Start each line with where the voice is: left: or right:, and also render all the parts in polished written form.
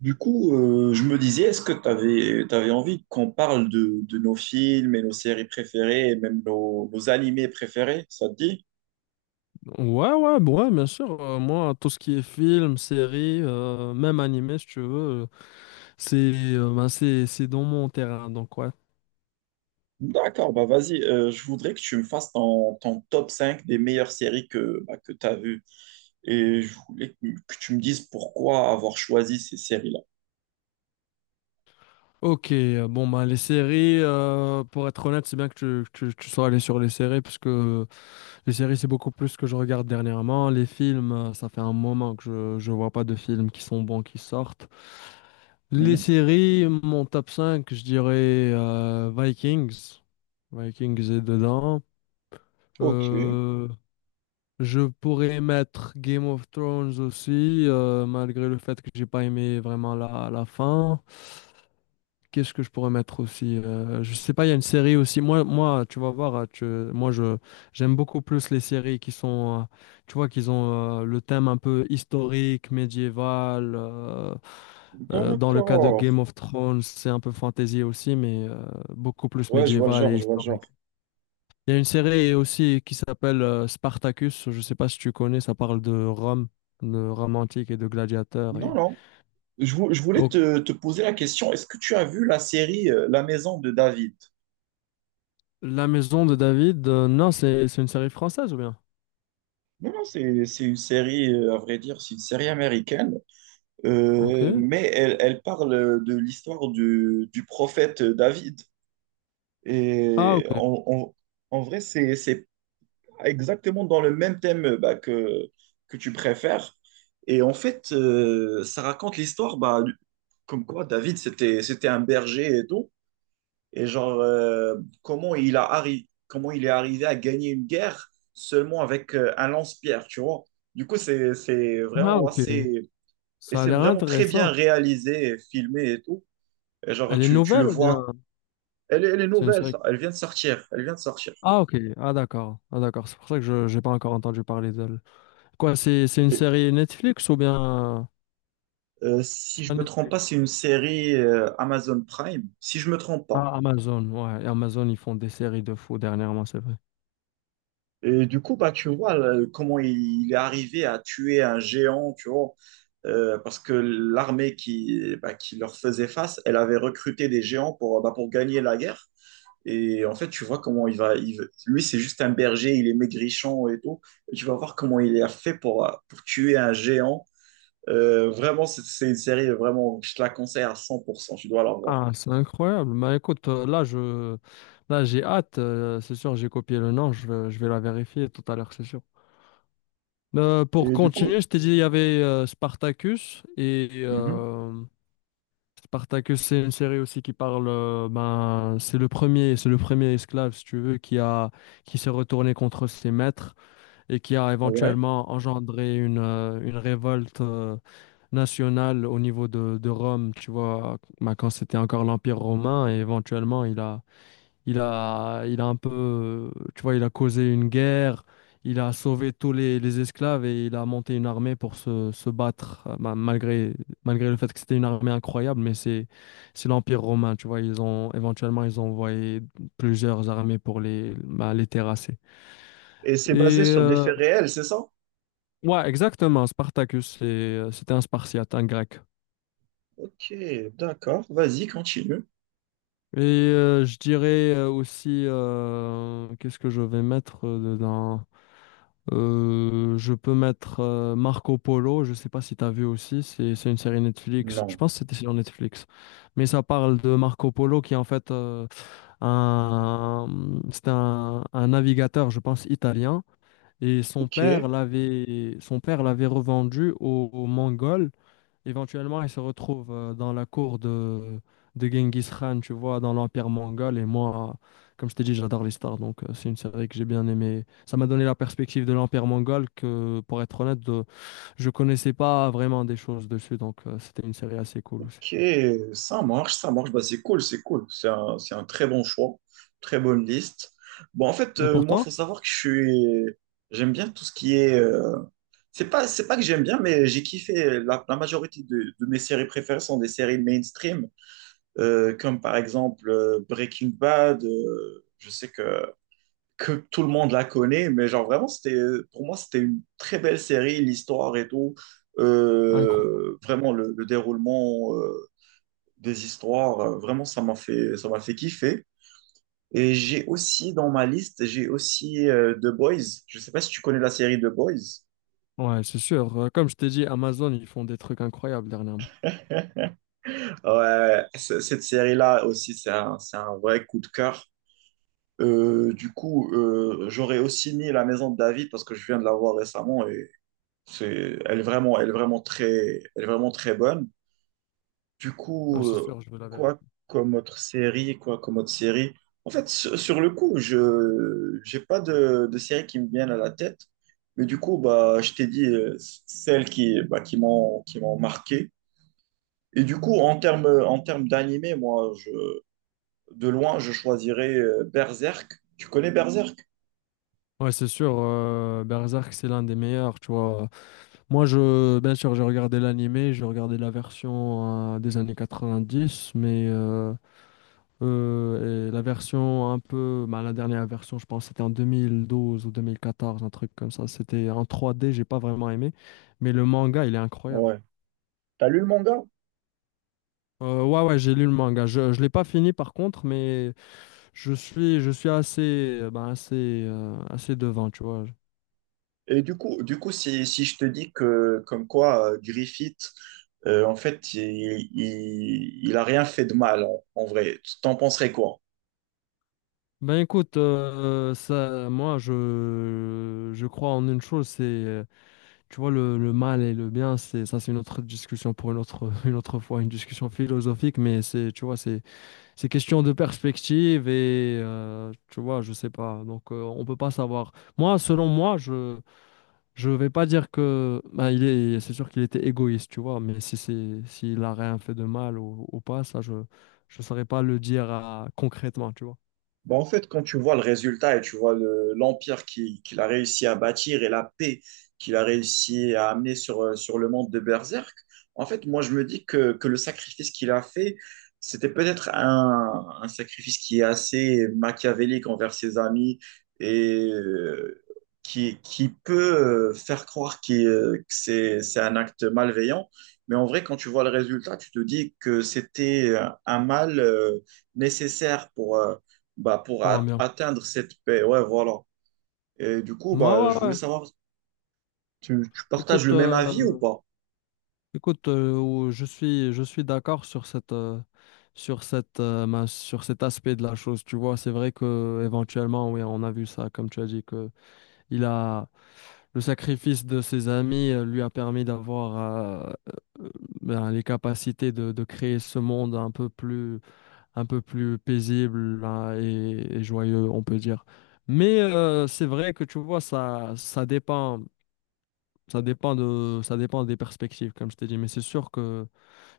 right: Je me disais, est-ce que tu avais envie qu'on parle de nos films et nos séries préférées, et même nos animés préférés? Ça te dit?
left: Ouais, ouais, bon, ouais, bien sûr. Moi, tout ce qui est film, série, même animé, si tu veux, c'est ben, c'est dans mon terrain, donc ouais.
right: D'accord, bah vas-y, je voudrais que tu me fasses ton top 5 des meilleures séries que, que tu as vues. Et je voulais que tu me dises pourquoi avoir choisi ces séries-là.
left: Ok, bon, ben, les séries, pour être honnête, c'est bien que tu sois allé sur les séries, parce que les séries, c'est beaucoup plus ce que je regarde dernièrement. Les films, ça fait un moment que je vois pas de films qui sont bons, qui sortent. Les
right: Mhm.
left: séries, mon top 5, je dirais Vikings. Vikings est dedans.
right: Ok,
left: Euh, Je pourrais mettre Game of Thrones aussi, malgré le fait que j'ai pas aimé vraiment la fin. Qu'est-ce que je pourrais mettre aussi? Je sais pas, il y a une série aussi. Moi, tu vas voir, hein, tu- moi je j'aime beaucoup plus les séries qui sont, tu vois, qu'ils ont le thème un peu historique, médiéval. Dans le cas de
right: d'accord.
left: Game of Thrones, c'est un peu fantasy aussi, mais beaucoup plus
right: Ouais, je vois le
left: médiéval
right: genre,
left: et
right: je vois le
left: historique.
right: genre.
left: Il y a une série aussi qui s'appelle Spartacus. Je ne sais pas si tu connais, ça parle de Rome antique et de gladiateurs.
right: Non,
left: Et...
right: non. Je voulais
left: Oh,
right: te poser la question: est-ce que tu as vu la série La Maison de David?
left: La Maison de David, non, c'est une série française ou bien?
right: Non, non, c'est une série, à vrai dire, c'est une série américaine,
left: Ok.
right: mais elle, elle parle de l'histoire du prophète David.
left: Ah,
right: Et
left: ok.
right: en, en- En vrai, c'est pas exactement dans le même thème que tu préfères. Et en fait, ça raconte l'histoire, comme quoi David, c'était un berger et tout. Et genre, comment il est arrivé à gagner une guerre seulement avec un lance-pierre, tu vois? Du coup, c'est
left: Ah,
right: vraiment
left: ok.
right: assez... Et
left: Ça a
right: c'est
left: l'air
right: vraiment très bien
left: intéressant.
right: réalisé, et filmé et tout. Et genre,
left: Elle est
right: tu le
left: nouvelle ou bien
right: vois. Elle est
left: c'est une
right: nouvelle,
left: série?
right: ça. Elle vient de sortir. Elle vient de sortir.
left: Ah, ok. Ah, d'accord. Ah, d'accord. C'est pour ça que je n'ai pas encore entendu parler d'elle. Quoi, c'est une
right: Et,
left: série Netflix ou bien... C'est
right: Si je
left: pas
right: me trompe
left: Netflix.
right: pas, c'est une série Amazon Prime. Si je me trompe pas.
left: Ah, Amazon. Ouais, et Amazon, ils font des séries de fous dernièrement, c'est vrai.
right: Et du coup, bah, tu vois comment il est arrivé à tuer un géant, tu vois, parce que l'armée qui, bah, qui leur faisait face, elle avait recruté des géants pour, bah, pour gagner la guerre. Et en fait, tu vois comment lui, c'est juste un berger, il est maigrichon et tout. Et tu vas voir comment il a fait pour tuer un géant. Vraiment, c'est une série, vraiment, je te la conseille à 100%, tu dois la voir.
left: Ah, c'est incroyable. Mais écoute, là, j'ai hâte. C'est sûr, j'ai copié le nom. Je vais la vérifier tout à l'heure, c'est sûr. Pour
right: Et du coup,
left: continuer, je t'ai dit, il y avait Spartacus. Et
right: mhm,
left: Spartacus, c'est une série aussi qui parle. Ben, c'est le premier esclave, si tu veux, qui s'est retourné contre ses maîtres et qui a
right: ouais.
left: éventuellement engendré une révolte nationale au niveau de Rome, tu vois, ben, quand c'était encore l'Empire romain. Et éventuellement, il a un peu, tu vois, il a causé une guerre, il a sauvé tous les esclaves et il a monté une armée pour se battre, malgré le fait que c'était une armée incroyable, mais c'est l'Empire romain, tu vois, ils ont, éventuellement, ils ont envoyé plusieurs armées pour les, bah, les terrasser.
right: Et c'est basé
left: Et,
right: sur des
left: euh,
right: faits réels, c'est ça?
left: ouais, exactement, Spartacus, c'était un Spartiate, un grec.
right: Ok, d'accord, vas-y, continue.
left: Et je dirais aussi, qu'est-ce que je vais mettre dedans? Je peux mettre Marco Polo, je sais pas si tu as vu aussi, c'est une série Netflix, je
right: Non.
left: pense que c'était sur Netflix, mais ça parle de Marco Polo qui est en fait un, c'est un navigateur, je pense, italien, et
right: Ok,
left: son père l'avait revendu aux, aux Mongols. Éventuellement, il se retrouve dans la cour de Genghis Khan, tu vois, dans l'Empire mongol. Et moi, comme je t'ai dit, j'adore les stars. Donc, c'est une série que j'ai bien aimée. Ça m'a donné la perspective de l'Empire mongol que, pour être honnête, je connaissais pas vraiment des choses dessus. Donc, c'était une série assez cool aussi.
right: ok, ça marche, ça marche. Bah, c'est cool, c'est cool. C'est un très bon choix, très bonne liste. Bon, en fait,
left: Et pour
right: moi,
left: toi?
right: faut savoir que je suis, j'aime bien tout ce qui est. C'est pas que j'aime bien, mais j'ai kiffé. La majorité de mes séries préférées sont des séries mainstream, comme par exemple Breaking Bad. Je sais que tout le monde la connaît, mais genre vraiment, c'était, pour moi, c'était une très belle série, l'histoire et tout.
left: Incroyable.
right: Vraiment, le déroulement des histoires, vraiment, ça m'a fait kiffer. Et j'ai aussi dans ma liste, j'ai aussi The Boys. Je sais pas si tu connais la série The Boys.
left: Ouais, c'est sûr. Comme je t'ai dit, Amazon, ils font des trucs incroyables dernièrement.
right: Ouais, cette série-là aussi, c'est un vrai coup de cœur. J'aurais aussi mis La Maison de David parce que je viens de la voir récemment et elle est vraiment très, elle est vraiment très bonne. Du
left: Non,
right: coup,
left: c'est sûr, je veux la
right: quoi
left: vérité.
right: comme autre série, quoi comme autre série. En fait, sur, sur le coup, j'ai pas de série qui me viennent à la tête. Mais du coup, bah, je t'ai dit celles qui, bah, qui m'ont marqué. Et du coup, en termes d'animé, de loin, je choisirais Berserk. Tu connais Berserk?
left: Ouais, c'est sûr. Berserk, c'est l'un des meilleurs, tu vois. Moi, bien sûr, j'ai regardé l'animé, j'ai regardé la version des années 90, mais et la version un peu, bah, la dernière version, je pense, c'était en 2012 ou 2014, un truc comme ça. C'était en trois d, j'ai pas vraiment aimé, mais le manga, il est incroyable.
right: Ouais. T'as lu le manga?
left: Ouais, j'ai lu le manga. Je l'ai pas fini par contre, mais je suis assez, ben, assez, assez devant, tu vois.
right: Et du coup, si je te dis que, comme quoi, Griffith, en fait, il a rien fait de mal, en vrai, t'en penserais quoi?
left: Ben écoute, je crois en une chose, c'est: tu vois, le mal et le bien, c'est ça, c'est une autre discussion pour une autre, une autre fois, une discussion philosophique, mais c'est question de perspective et tu vois, je sais pas. Donc, on peut pas savoir. Moi, selon moi, je vais pas dire que bah, c'est sûr qu'il était égoïste, tu vois, mais si c'est s'il a rien fait de mal ou pas, ça, je saurais pas le dire concrètement, tu vois,
right: Bah, en fait, quand tu vois le résultat et tu vois l'empire qu'il a réussi à bâtir et la paix qu'il a réussi à amener sur, sur le monde de Berserk, en fait, moi, je me dis que le sacrifice qu'il a fait, c'était peut-être un sacrifice qui est assez machiavélique envers ses amis et qui peut faire croire que c'est un acte malveillant. Mais en vrai, quand tu vois le résultat, tu te dis que c'était un mal nécessaire pour... pour
left: pour un bien.
right: atteindre cette paix. Ouais, voilà. Et du coup,
left: Moi,
right: bah, je
left: ouais, ouais,
right: voulais
left: ouais.
right: savoir, tu partages
left: Écoute,
right: le même avis ou
left: euh,
right: pas?
left: Je suis, je suis d'accord sur cette, sur cet aspect de la chose. Tu vois, c'est vrai que éventuellement, oui, on a vu ça, comme tu as dit, que il a le sacrifice de ses amis lui a permis d'avoir euh, euh, ben, les capacités de créer ce monde un peu plus paisible hein, et joyeux, on peut dire. Mais c'est vrai que tu vois, ça dépend. Ça dépend des perspectives, comme je t'ai dit, mais c'est sûr que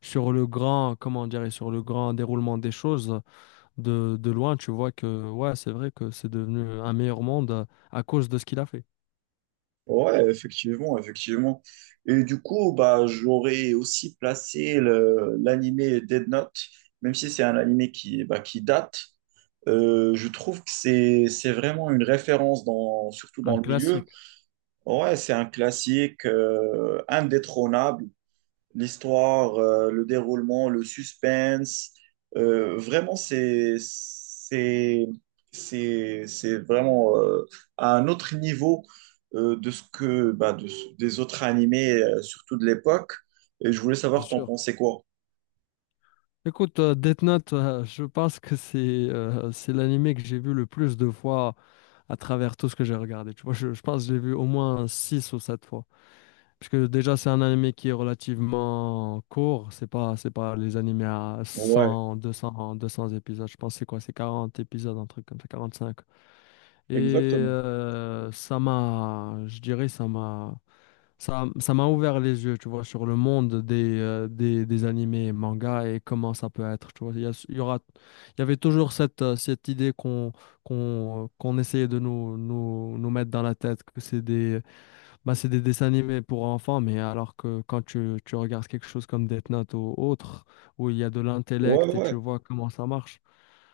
left: sur le grand, comment dire, et sur le grand déroulement des choses, de loin, tu vois que, ouais, c'est vrai que c'est devenu un meilleur monde à cause de ce qu'il a fait.
right: Ouais, effectivement, effectivement. Et du coup, bah, j'aurais aussi placé l'animé Dead Note, même si c'est un animé qui, bah, qui date. Je trouve que c'est vraiment une référence, dans, surtout dans
left: Un
right: le milieu.
left: classique,
right: Ouais, c'est un classique indétrônable. L'histoire, le déroulement, le suspense. Vraiment, c'est vraiment à un autre niveau de ce que, bah, des autres animés, surtout de l'époque. Et je voulais
left: c'est
right: savoir, t'en
left: sûr.
right: pensais quoi?
left: Écoute, Death Note, je pense que c'est l'anime que j'ai vu le plus de fois à travers tout ce que j'ai regardé. Tu vois, je pense que j'ai vu au moins 6 ou 7 fois. Parce que déjà, c'est un animé qui est relativement court. C'est pas les animés à
right: Ouais,
left: cent deux cents 200 épisodes. Je pense que c'est quoi? C'est 40 épisodes, un truc comme ça, 45. Et
right: exactement.
left: je dirais, ça m'a ouvert les yeux, tu vois, sur le monde des, des animés et mangas et comment ça peut être, tu vois. Il y a- il y aura, Il y avait toujours cette, cette idée qu'on essayait de nous mettre dans la tête que c'est des bah, c'est des dessins animés pour enfants, mais alors que quand tu regardes quelque chose comme Death Note ou autre, où il y a de
right: Ouais,
left: l'intellect et tu
right: ouais.
left: vois comment ça marche,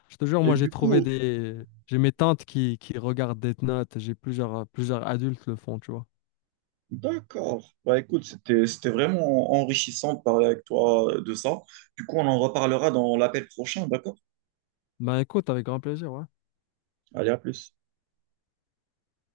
left: je te jure,
right: Et
left: moi j'ai
right: du
left: trouvé
right: coup,
left: des... J'ai mes tantes qui regardent Death Note, j'ai plusieurs adultes le font, tu vois.
right: d'accord. Bah écoute, c'était vraiment enrichissant de parler avec toi de ça. Du coup, on en reparlera dans l'appel prochain, d'accord?
left: Bah écoute, avec grand plaisir, ouais.
right: Allez, à plus.